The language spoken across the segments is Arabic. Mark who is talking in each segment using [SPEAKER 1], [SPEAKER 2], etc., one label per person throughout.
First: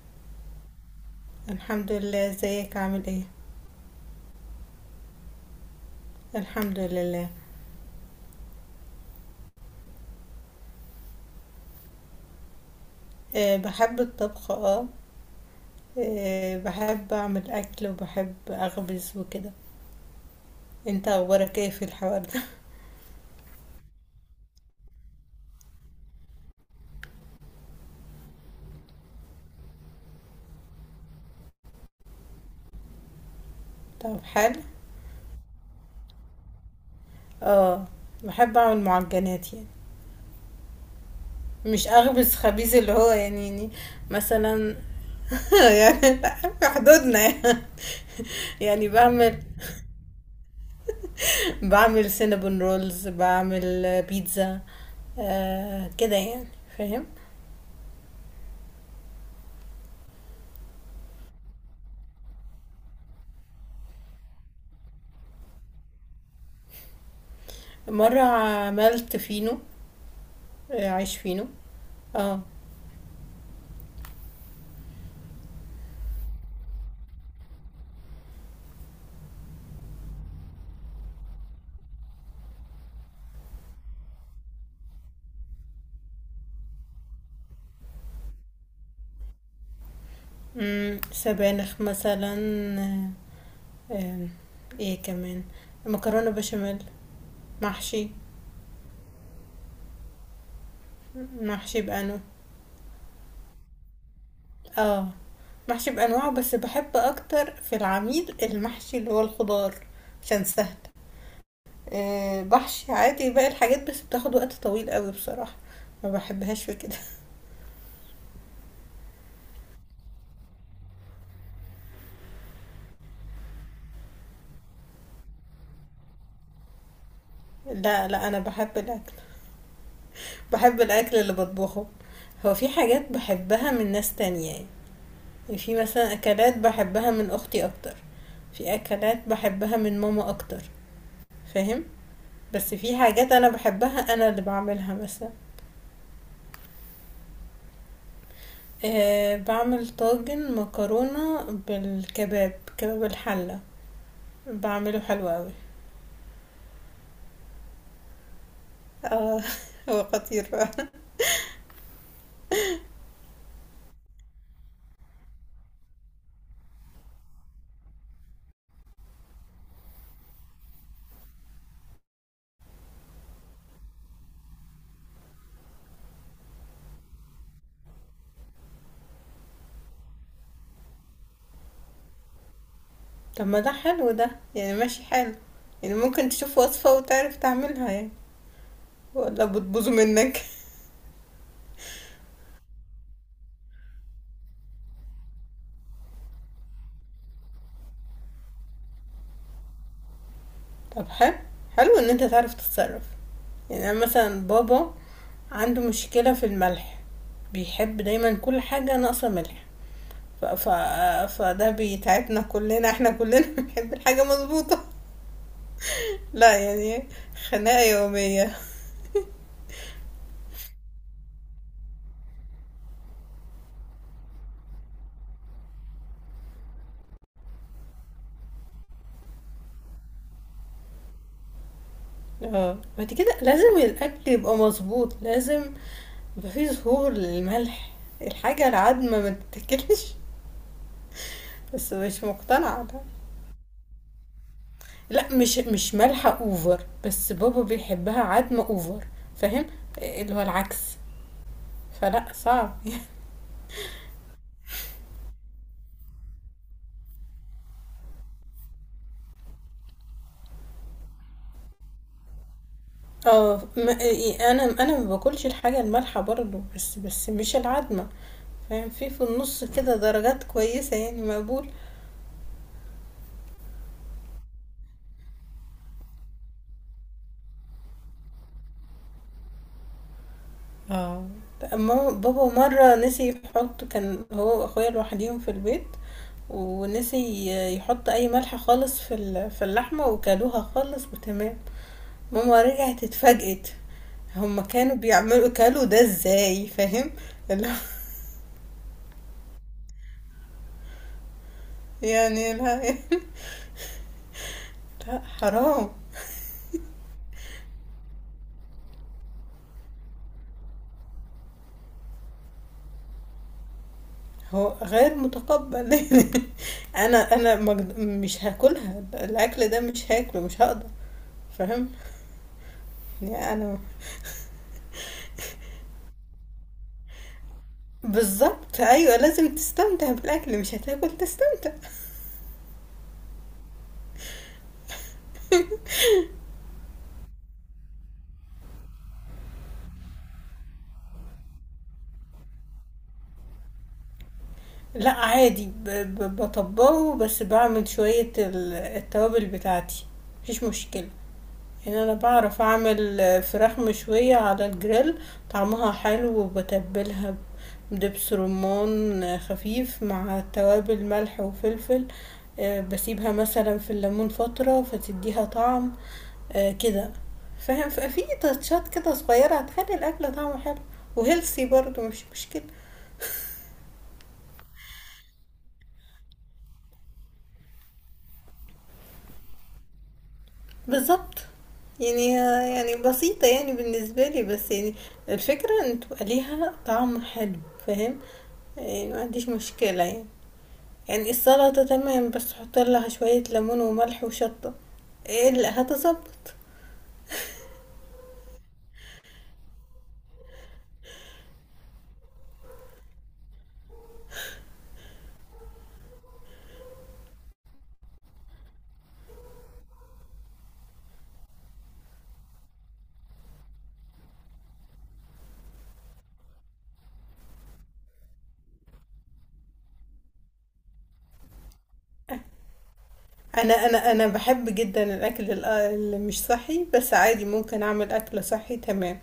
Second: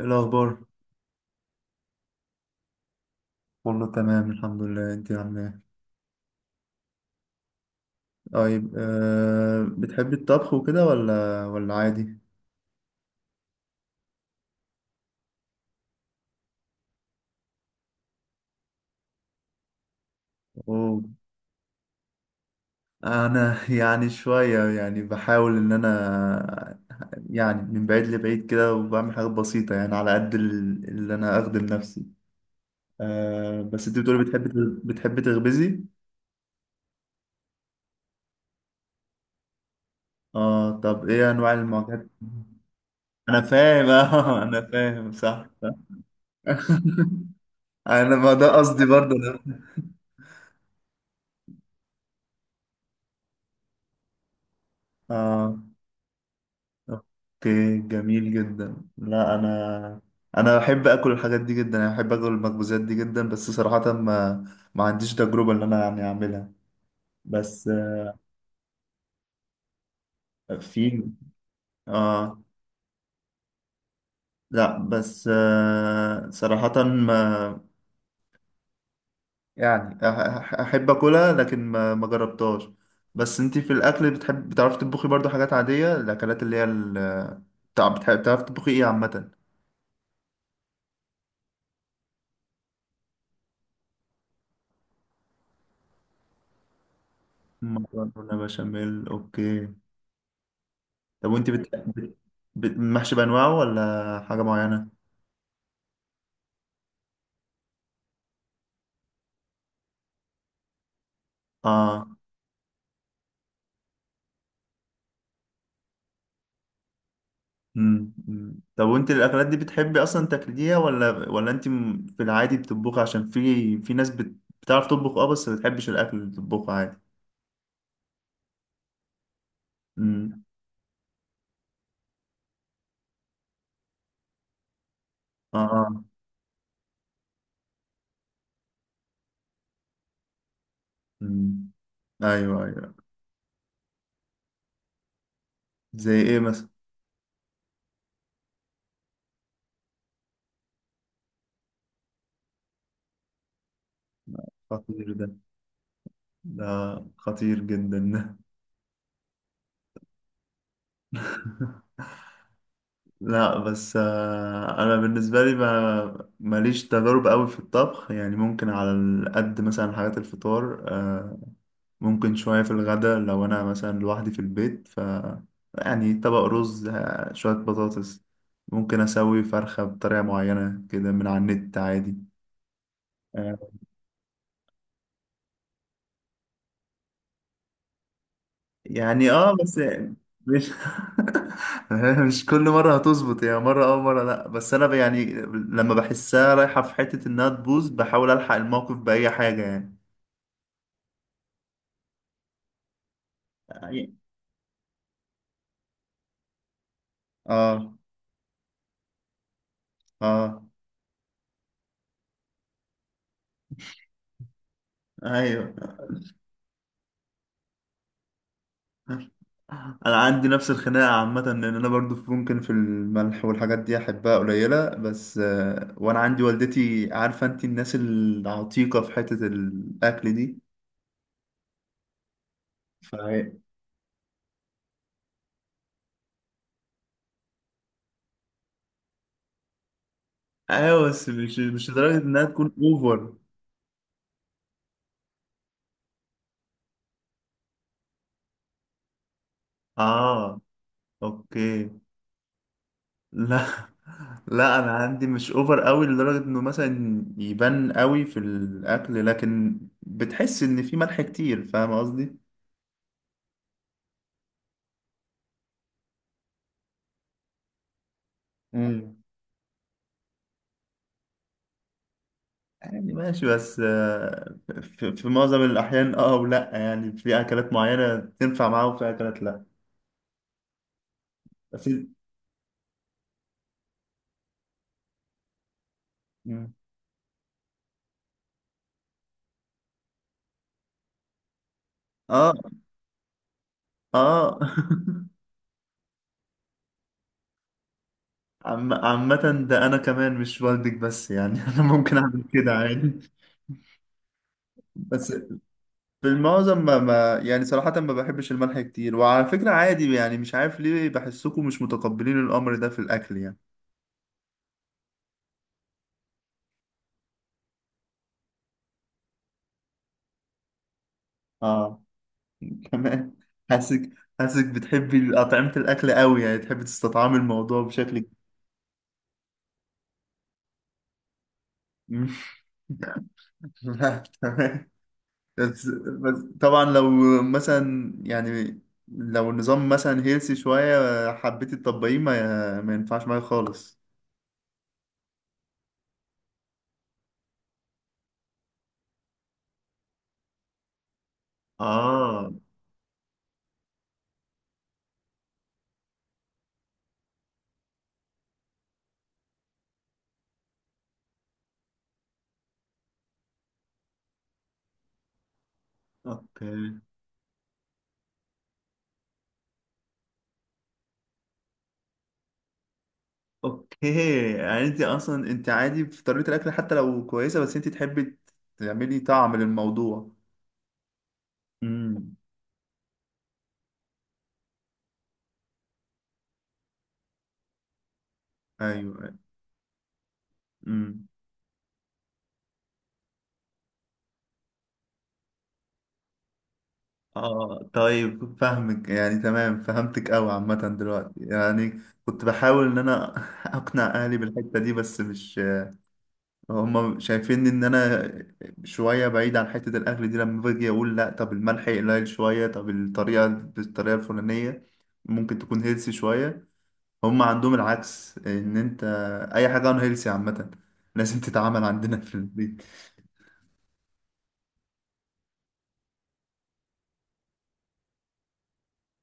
[SPEAKER 1] إيه الأخبار؟
[SPEAKER 2] الحمد لله، ازيك؟ عامل ايه؟
[SPEAKER 1] والله تمام الحمد لله، انت عامله ايه؟
[SPEAKER 2] الحمد لله.
[SPEAKER 1] طيب بتحبي الطبخ وكده ولا عادي؟
[SPEAKER 2] بحب الطبخ. اه. آه، بحب اعمل اكل وبحب اخبز وكده.
[SPEAKER 1] أوه.
[SPEAKER 2] انت اخبارك ايه في الحوار ده؟
[SPEAKER 1] أنا يعني شوية بحاول إن أنا، يعني من بعيد لبعيد كده، وبعمل حاجات بسيطة يعني على قد اللي أنا أخدم نفسي. بس انت
[SPEAKER 2] طب،
[SPEAKER 1] بتقولي
[SPEAKER 2] حلو.
[SPEAKER 1] بتحبي تخبزي؟
[SPEAKER 2] اه، بحب اعمل معجنات يعني.
[SPEAKER 1] اه، طب ايه أنواع
[SPEAKER 2] مش
[SPEAKER 1] المعجنات؟
[SPEAKER 2] اخبز خبيز اللي هو
[SPEAKER 1] أنا
[SPEAKER 2] يعني.
[SPEAKER 1] فاهم. أنا
[SPEAKER 2] مثلا.
[SPEAKER 1] فاهم، صح.
[SPEAKER 2] يعني في حدودنا يعني.
[SPEAKER 1] أنا، ما ده قصدي
[SPEAKER 2] يعني
[SPEAKER 1] برضه
[SPEAKER 2] بعمل
[SPEAKER 1] أنا.
[SPEAKER 2] بعمل سينابون رولز، بعمل بيتزا.
[SPEAKER 1] اه،
[SPEAKER 2] آه، كده يعني. فاهم؟
[SPEAKER 1] اوكي، جميل جدا. لا انا، انا بحب اكل الحاجات دي جدا، انا بحب اكل المخبوزات دي جدا، بس صراحة ما عنديش تجربة ان انا يعني اعملها. بس
[SPEAKER 2] مرة عملت فينو. آه،
[SPEAKER 1] في.
[SPEAKER 2] عايش فينو. اه.
[SPEAKER 1] اه، لا بس صراحة ما، يعني احب اكلها، لكن ما جربتهاش. بس انتي في الاكل بتحب، بتعرفي تطبخي برضو حاجات عادية، الاكلات اللي هي بتعرفي تطبخي ايه عامة؟
[SPEAKER 2] سبانخ مثلا. آه. آه. ايه كمان؟ مكرونة بشاميل. محشي.
[SPEAKER 1] مكرونة بشاميل، اوكي. طب وانت
[SPEAKER 2] محشي بأنو.
[SPEAKER 1] محشي بانواعه ولا حاجه معينه؟
[SPEAKER 2] اه، محشي بأنواعه، بس بحب أكتر في العميل المحشي اللي هو الخضار. عشان سهل.
[SPEAKER 1] اه.
[SPEAKER 2] آه، بحشي عادي باقي الحاجات، بس بتاخد وقت طويل قوي بصراحة. ما بحبهاش في كده.
[SPEAKER 1] امم، أمم. طب وانت الاكلات دي بتحبي اصلا تاكليها ولا انت في العادي بتطبخي؟ عشان في ناس بتعرف تطبخ، اه، بس ما بتحبش الاكل اللي بتطبخه عادي.
[SPEAKER 2] لا لا، أنا بحب الأكل.
[SPEAKER 1] امم.
[SPEAKER 2] بحب الأكل اللي بطبخه. هو في حاجات بحبها من ناس تانية يعني.
[SPEAKER 1] اه،
[SPEAKER 2] في
[SPEAKER 1] آه.
[SPEAKER 2] مثلا اكلات بحبها من اختي اكتر. في اكلات بحبها من ماما اكتر.
[SPEAKER 1] امم.
[SPEAKER 2] فاهم؟
[SPEAKER 1] ايوه،
[SPEAKER 2] بس
[SPEAKER 1] ايوه.
[SPEAKER 2] في حاجات انا بحبها، انا اللي بعملها مثلا.
[SPEAKER 1] زي ايه مثلا؟
[SPEAKER 2] أه، بعمل طاجن مكرونة بالكباب، كباب الحلة. بعمله
[SPEAKER 1] خطير ده
[SPEAKER 2] حلو قوي.
[SPEAKER 1] ده خطير جدا ده.
[SPEAKER 2] اه. هو خطير بقى.
[SPEAKER 1] لا بس انا بالنسبه لي ما ماليش تجارب قوي في الطبخ يعني، ممكن على قد مثلا حاجات الفطار، ممكن شوية في الغداء لو أنا مثلا لوحدي في البيت، ف يعني طبق رز، شوية بطاطس، ممكن أسوي فرخة بطريقة معينة كده من على النت عادي.
[SPEAKER 2] طب،
[SPEAKER 1] آه،
[SPEAKER 2] ما ده حلو، ده يعني ماشي حلو. يعني ممكن تشوف وصفة وتعرف تعملها يعني،
[SPEAKER 1] يعني
[SPEAKER 2] ولا
[SPEAKER 1] اه بس،
[SPEAKER 2] بتبوظه منك؟
[SPEAKER 1] مش مش كل مرة هتظبط يعني، مرة اه مرة لأ، بس أنا يعني لما بحسها رايحة في حتة إنها تبوظ، بحاول ألحق الموقف بأي حاجة يعني.
[SPEAKER 2] طب، حلو. حلو ان انت تعرف تتصرف. يعني انا مثلا بابا عنده مشكلة في الملح.
[SPEAKER 1] اه،
[SPEAKER 2] بيحب دايما كل حاجة ناقصة ملح. ف...
[SPEAKER 1] اه.
[SPEAKER 2] ف... فده بيتعبنا كلنا، احنا كلنا بنحب الحاجة مظبوطة.
[SPEAKER 1] ايوه،
[SPEAKER 2] لا يعني، خناقة يومية.
[SPEAKER 1] انا عندي نفس الخناقه عامه، لان انا برضو ممكن في الملح والحاجات دي احبها قليله، بس وانا عندي والدتي، عارفه انت الناس العتيقه في حته الاكل دي،
[SPEAKER 2] اه، بعد كده
[SPEAKER 1] فهي.
[SPEAKER 2] لازم الأكل يبقى مظبوط، لازم يبقى فيه ظهور للملح. الحاجة العدمة ما تتاكلش.
[SPEAKER 1] ايوه بس مش، مش
[SPEAKER 2] بس
[SPEAKER 1] لدرجه
[SPEAKER 2] مش
[SPEAKER 1] انها تكون
[SPEAKER 2] مقتنعة ده.
[SPEAKER 1] اوفر.
[SPEAKER 2] لا، مش مالحة اوفر، بس بابا بيحبها عدمة اوفر. فاهم؟ اللي هو
[SPEAKER 1] اه،
[SPEAKER 2] العكس.
[SPEAKER 1] اوكي.
[SPEAKER 2] فلا، صعب.
[SPEAKER 1] لا، لا انا عندي مش اوفر قوي لدرجه انه مثلا يبان قوي في الاكل، لكن بتحس ان في ملح كتير، فاهم
[SPEAKER 2] اه، ما انا ما باكلش الحاجه المالحه برضو، بس مش العدمه. فاهم؟ في
[SPEAKER 1] قصدي.
[SPEAKER 2] في النص كده درجات كويسه يعني مقبول.
[SPEAKER 1] يعني ماشي بس في معظم الأحيان اه، ولا يعني في أكلات معينة تنفع معاه وفي أكلات لا.
[SPEAKER 2] اه،
[SPEAKER 1] بس.
[SPEAKER 2] اما بابا مره نسي يحط، كان هو واخويا لوحديهم في البيت،
[SPEAKER 1] مم.
[SPEAKER 2] ونسي يحط اي ملح خالص في اللحمه، وكلوها خالص وتمام.
[SPEAKER 1] اه.
[SPEAKER 2] ماما رجعت، اتفاجئت.
[SPEAKER 1] اه.
[SPEAKER 2] هما كانوا بيعملوا كلوا ده ازاي؟ فاهم اللي هو
[SPEAKER 1] عامة ده أنا كمان مش والدك بس يعني، أنا ممكن أعمل
[SPEAKER 2] يعني.
[SPEAKER 1] كده
[SPEAKER 2] لا،
[SPEAKER 1] عادي.
[SPEAKER 2] لا
[SPEAKER 1] بس
[SPEAKER 2] حرام.
[SPEAKER 1] في المعظم ما يعني صراحة ما بحبش الملح كتير، وعلى فكرة عادي يعني، مش عارف ليه بحسكم مش متقبلين الأمر ده في الأكل يعني.
[SPEAKER 2] هو غير متقبل. انا مش هاكلها، الاكل ده مش هاكله، مش هقدر. فاهم؟
[SPEAKER 1] اه. كمان
[SPEAKER 2] يعني انا.
[SPEAKER 1] حاسك، حاسك بتحبي أطعمة الأكل قوي يعني، تحبي تستطعمي الموضوع بشكل.
[SPEAKER 2] بالظبط، ايوه، لازم تستمتع بالاكل، مش هتاكل تستمتع.
[SPEAKER 1] لا تمام. بس، بس طبعا لو مثلا يعني، لو النظام مثلا هيلسي شوية حبيت تطبقيه ما ينفعش معايا خالص.
[SPEAKER 2] لا، عادي، بطبقه، بس بعمل شويه التوابل بتاعتي. مفيش مشكله. يعني انا
[SPEAKER 1] اه،
[SPEAKER 2] بعرف اعمل فراخ مشوية على الجريل. طعمها حلو، وبتبلها بدبس رمان خفيف مع توابل ملح وفلفل. آه، بسيبها مثلا في الليمون فترة، فتديها طعم. آه،
[SPEAKER 1] اوكي.
[SPEAKER 2] كده. فاهم؟ في تاتشات كده صغيرة هتخلي الاكل طعمه حلو وهيلثي برضو، مش مشكلة.
[SPEAKER 1] اوكي يعني انت اصلا انت عادي في طريقة الاكل حتى لو كويسة، بس انت تحبي تعملي طعم للموضوع.
[SPEAKER 2] بالضبط. يعني
[SPEAKER 1] امم.
[SPEAKER 2] يعني بسيطة يعني بالنسبة لي، بس يعني الفكرة إن تبقى ليها طعم حلو. فاهم؟ يعني ما
[SPEAKER 1] ايوه.
[SPEAKER 2] عنديش مشكلة يعني.
[SPEAKER 1] امم.
[SPEAKER 2] يعني السلطة تمام، بس حُط لها شوية ليمون وملح وشطة، هتضبّط.
[SPEAKER 1] اه طيب، فاهمك يعني، تمام فهمتك قوي. عامة دلوقتي يعني كنت بحاول ان انا اقنع اهلي بالحتة دي، بس مش، هما شايفين ان انا شويه بعيد عن حته الاكل دي، لما باجي اقول لا، طب الملح قليل شويه، طب الطريقه بالطريقه الفلانيه ممكن تكون هيلسي شويه، هما عندهم العكس، ان انت اي حاجه عن هيلسي عامه لازم تتعامل عندنا في البيت.
[SPEAKER 2] أنا باحب جدًا الأكل اللي مش صحّي، بس عادي ممكن أعمل أكل صحّي تمام.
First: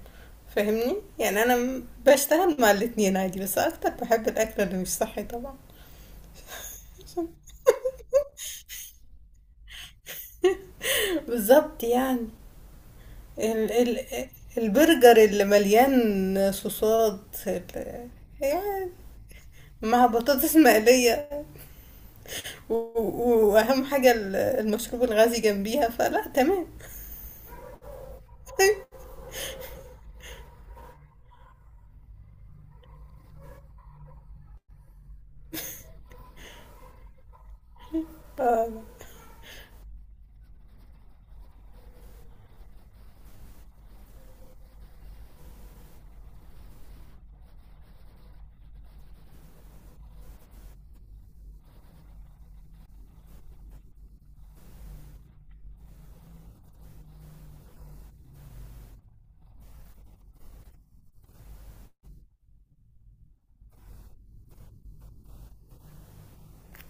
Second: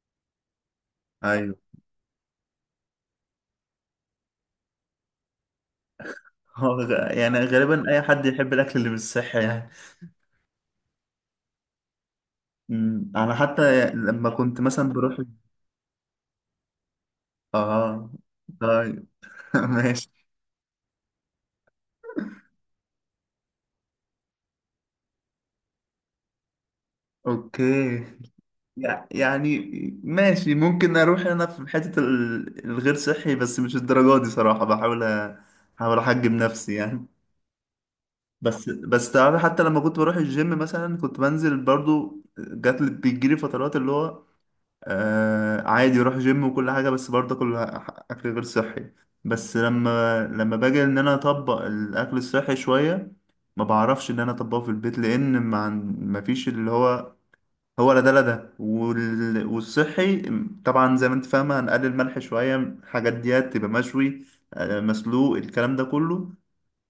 [SPEAKER 2] فاهمني؟ يعني أنا
[SPEAKER 1] ايوه،
[SPEAKER 2] م باشتغل مع الاتنين عادي، بس أكتر باحب الأكل اللي مش صحّي طبعًا.
[SPEAKER 1] يعني غالبا اي حد يحب الاكل اللي مش صحي يعني.
[SPEAKER 2] بالضبط يعني.
[SPEAKER 1] أمم، انا
[SPEAKER 2] ال
[SPEAKER 1] حتى
[SPEAKER 2] ال
[SPEAKER 1] لما كنت مثلا بروح.
[SPEAKER 2] البرجر اللي مليان صوصات
[SPEAKER 1] اه.
[SPEAKER 2] يعني،
[SPEAKER 1] طيب.
[SPEAKER 2] مع
[SPEAKER 1] ماشي.
[SPEAKER 2] بطاطس مقلية، وأهم حاجة المشروب الغازي جنبيها، فلا تمام.
[SPEAKER 1] اوكي. يعني ماشي، ممكن اروح انا في حتة الغير صحي بس مش الدرجة دي صراحة، بحاول احاول احجم نفسي يعني. بس،
[SPEAKER 2] آه.
[SPEAKER 1] بس تعرف حتى لما كنت بروح الجيم مثلا، كنت بنزل برضو، جات لي بيجيلي فترات اللي هو، آه عادي اروح جيم وكل حاجة، بس برضه كل اكل غير صحي. بس لما باجي ان انا اطبق الاكل الصحي شوية، ما بعرفش ان انا اطبقه في البيت، لان ما فيش اللي هو، هو لا ده والصحي. طبعا زي ما انت فاهمة هنقلل ملح شوية، الحاجات ديت تبقى مشوي، مسلوق، الكلام ده كله.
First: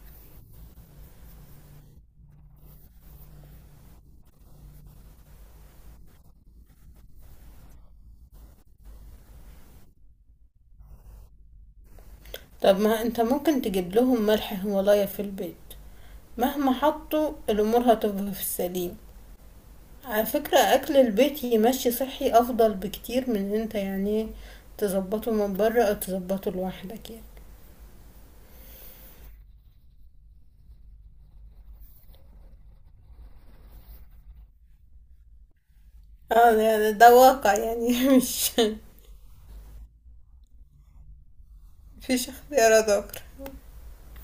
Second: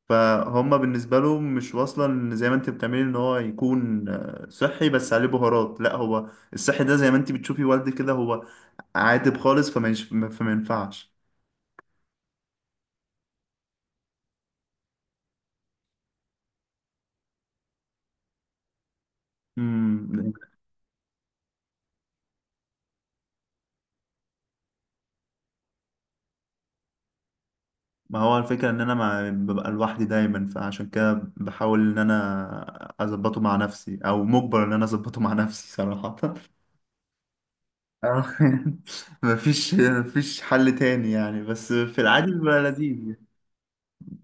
[SPEAKER 1] فهم بالنسبة له مش واصلة، ان زي ما انت بتعملي ان هو يكون صحي بس عليه بهارات، لا، هو الصحي ده زي ما انت بتشوفي والدي كده، هو عادب خالص، فما ينفعش.
[SPEAKER 2] طب، ما انت ممكن تجيب لهم ملح هيمالايا في البيت. مهما حطوا، الأمور هتبقى في السليم. على
[SPEAKER 1] مم.
[SPEAKER 2] فكرة، أكل البيت يمشي صحي أفضل بكتير من إن انت يعني تظبطه من بره أو تظبطه لوحدك يعني.
[SPEAKER 1] ما هو الفكرة ان انا ببقى لوحدي دايما، فعشان كده بحاول ان انا اظبطه مع نفسي، او مجبر ان انا اظبطه مع نفسي صراحة.
[SPEAKER 2] اه، ده واقع يعني.
[SPEAKER 1] اه.
[SPEAKER 2] مش
[SPEAKER 1] مفيش، مفيش حل تاني يعني، بس في
[SPEAKER 2] مفيش
[SPEAKER 1] العادي بيبقى
[SPEAKER 2] اختيار
[SPEAKER 1] لذيذ
[SPEAKER 2] ذكر.
[SPEAKER 1] يعني.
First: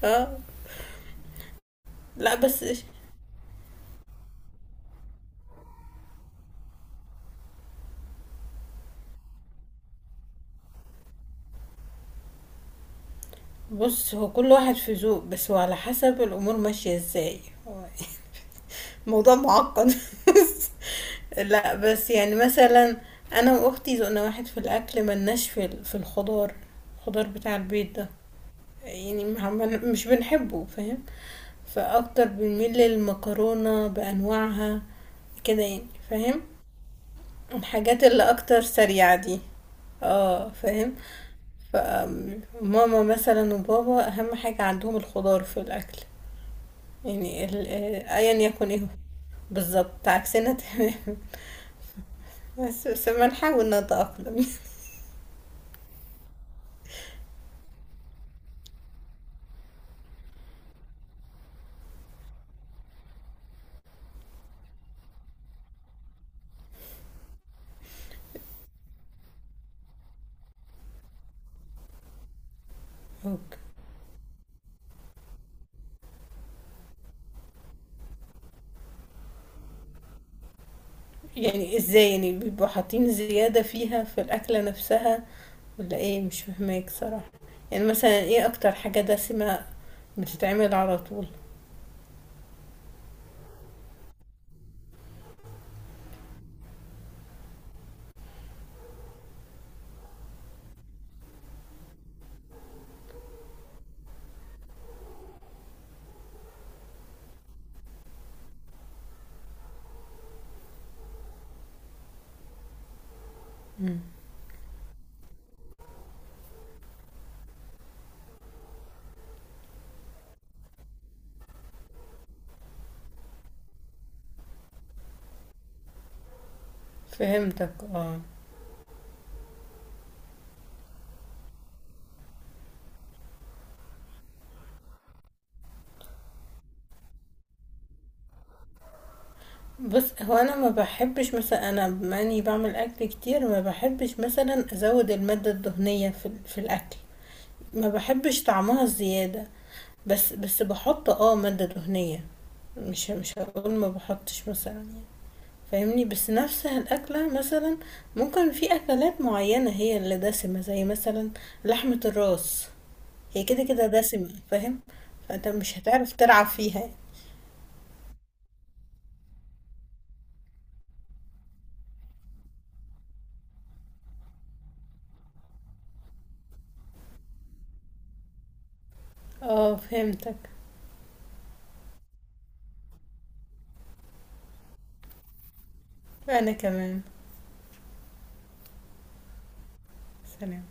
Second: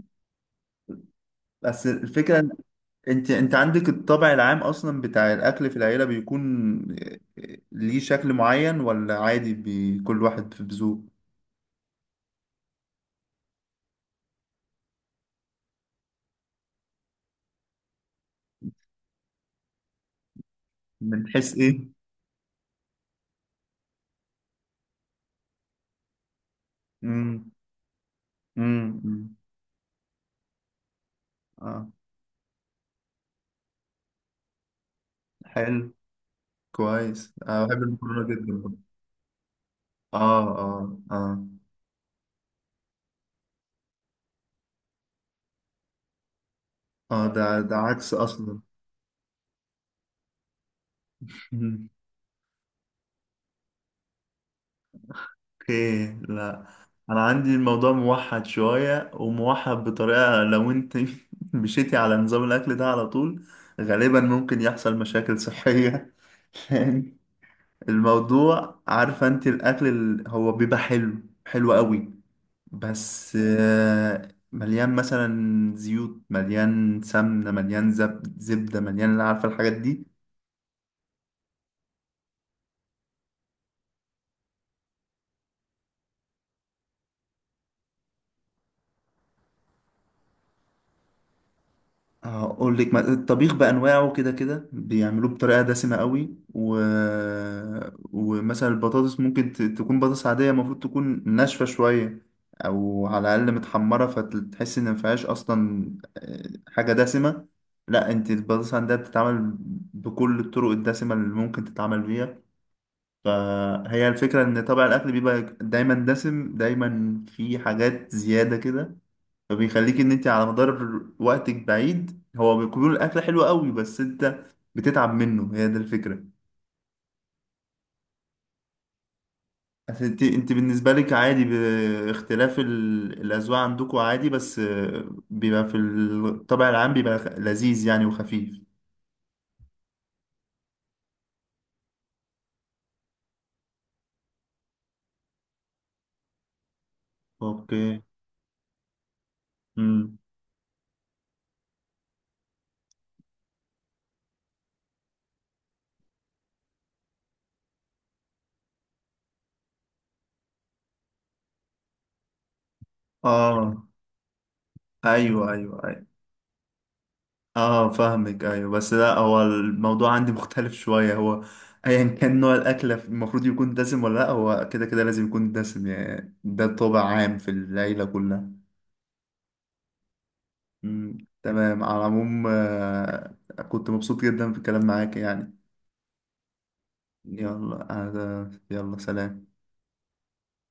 [SPEAKER 2] اه،
[SPEAKER 1] بس
[SPEAKER 2] لا،
[SPEAKER 1] الفكرة إن،
[SPEAKER 2] بس
[SPEAKER 1] انت انت عندك الطبع العام اصلا بتاع الاكل في العيلة، بيكون ليه شكل معين ولا عادي كل واحد في بذوق؟
[SPEAKER 2] بص هو كل واحد في ذوق، بس هو على حسب الامور ماشيه ازاي. هو موضوع معقد.
[SPEAKER 1] من حيث
[SPEAKER 2] لا،
[SPEAKER 1] ايه؟
[SPEAKER 2] بس يعني مثلا انا واختي ذوقنا واحد في الاكل، ملناش في الخضار. الخضار
[SPEAKER 1] امم.
[SPEAKER 2] بتاع البيت ده يعني
[SPEAKER 1] امم.
[SPEAKER 2] مش بنحبه. فاهم؟
[SPEAKER 1] اه.
[SPEAKER 2] فاكتر بنميل للمكرونه بانواعها، كده يعني.
[SPEAKER 1] حلو،
[SPEAKER 2] فاهم؟
[SPEAKER 1] كويس. انا بحب
[SPEAKER 2] الحاجات اللي
[SPEAKER 1] المكرونة
[SPEAKER 2] اكتر
[SPEAKER 1] جدا برضه.
[SPEAKER 2] سريعه دي.
[SPEAKER 1] اه
[SPEAKER 2] اه، فاهم.
[SPEAKER 1] اه اه
[SPEAKER 2] فماما مثلا وبابا أهم حاجة عندهم الخضار في الأكل.
[SPEAKER 1] اه،
[SPEAKER 2] يعني
[SPEAKER 1] ده ده عكس
[SPEAKER 2] أيا
[SPEAKER 1] اصلا.
[SPEAKER 2] يكن ايه هو. بالظبط، عكسنا تمام. بس بنحاول نتأقلم.
[SPEAKER 1] اوكي. لا انا عندي الموضوع موحد شوية، وموحد بطريقة لو انت مشيتي على نظام الاكل ده على طول، غالبا ممكن يحصل مشاكل صحية. لأن الموضوع، عارفة انت الاكل هو بيبقى حلو قوي، بس
[SPEAKER 2] اوكي.
[SPEAKER 1] مليان مثلا زيوت، مليان سمنة، مليان زبدة، مليان، عارفة الحاجات دي.
[SPEAKER 2] يعني ازاي يعني بيبقوا حاطين زيادة فيها في الأكلة نفسها، ولا ايه؟ مش فاهماك صراحة. يعني مثلا ايه أكتر حاجة دسمة بتتعمل على طول؟
[SPEAKER 1] هقول لك، الطبيخ بأنواعه كده بيعملوه بطريقة دسمة قوي، و... ومثلا البطاطس ممكن تكون بطاطس عادية، المفروض تكون ناشفة شوية، أو على الأقل متحمرة، فتحس إن مفيهاش أصلا حاجة دسمة. لا، أنت البطاطس عندها بتتعمل بكل الطرق الدسمة اللي ممكن تتعمل بيها.
[SPEAKER 2] مم.
[SPEAKER 1] فهي الفكرة إن طبع الأكل بيبقى دايما دسم، دايما في حاجات زيادة كده، فبيخليك ان انت على مدار وقتك بعيد، هو بيكون الاكل حلو قوي، بس انت بتتعب منه، هي دي الفكره.
[SPEAKER 2] فهمتك، اه.
[SPEAKER 1] أصل انت، انت بالنسبه لك عادي باختلاف الاذواق عندكم عادي، بس بيبقى في الطبع العام بيبقى لذيذ يعني وخفيف.
[SPEAKER 2] بُص، هو أنا ما باحبش مثلًا، أنا بما إني باعمل أكل كتير، ما باحبش مثلًا أزوّد المادة الدهنية في الأكل. ما
[SPEAKER 1] اوكي.
[SPEAKER 2] باحبش طعمها الزيادة،
[SPEAKER 1] امم.
[SPEAKER 2] بس باحط مادة دهنية. مش هاقول ما باحطش مثلًا يعني، فاهمني؟ بس نفسها الأكلة مثلًا ممكن في أكلات معيّنة هي اللي دسمة، زي مثلًا لحمة الراس، هي كده، كده
[SPEAKER 1] اه.
[SPEAKER 2] دسمة. فاهم؟ فأنت
[SPEAKER 1] ايوه،
[SPEAKER 2] مش
[SPEAKER 1] ايوه، ايوه.
[SPEAKER 2] هتعرف تلعب فيها.
[SPEAKER 1] اه فاهمك، ايوه بس لا، هو الموضوع عندي مختلف شويه، هو ايا كان نوع الاكله المفروض يكون دسم ولا لا، هو كده كده لازم يكون دسم يعني، ده طابع عام في العيله كلها.
[SPEAKER 2] آه، فهمتك.
[SPEAKER 1] مم. تمام. على العموم كنت مبسوط جدا في الكلام معاك يعني.
[SPEAKER 2] أنا كمان.
[SPEAKER 1] يلا يلا سلام.
[SPEAKER 2] سلام.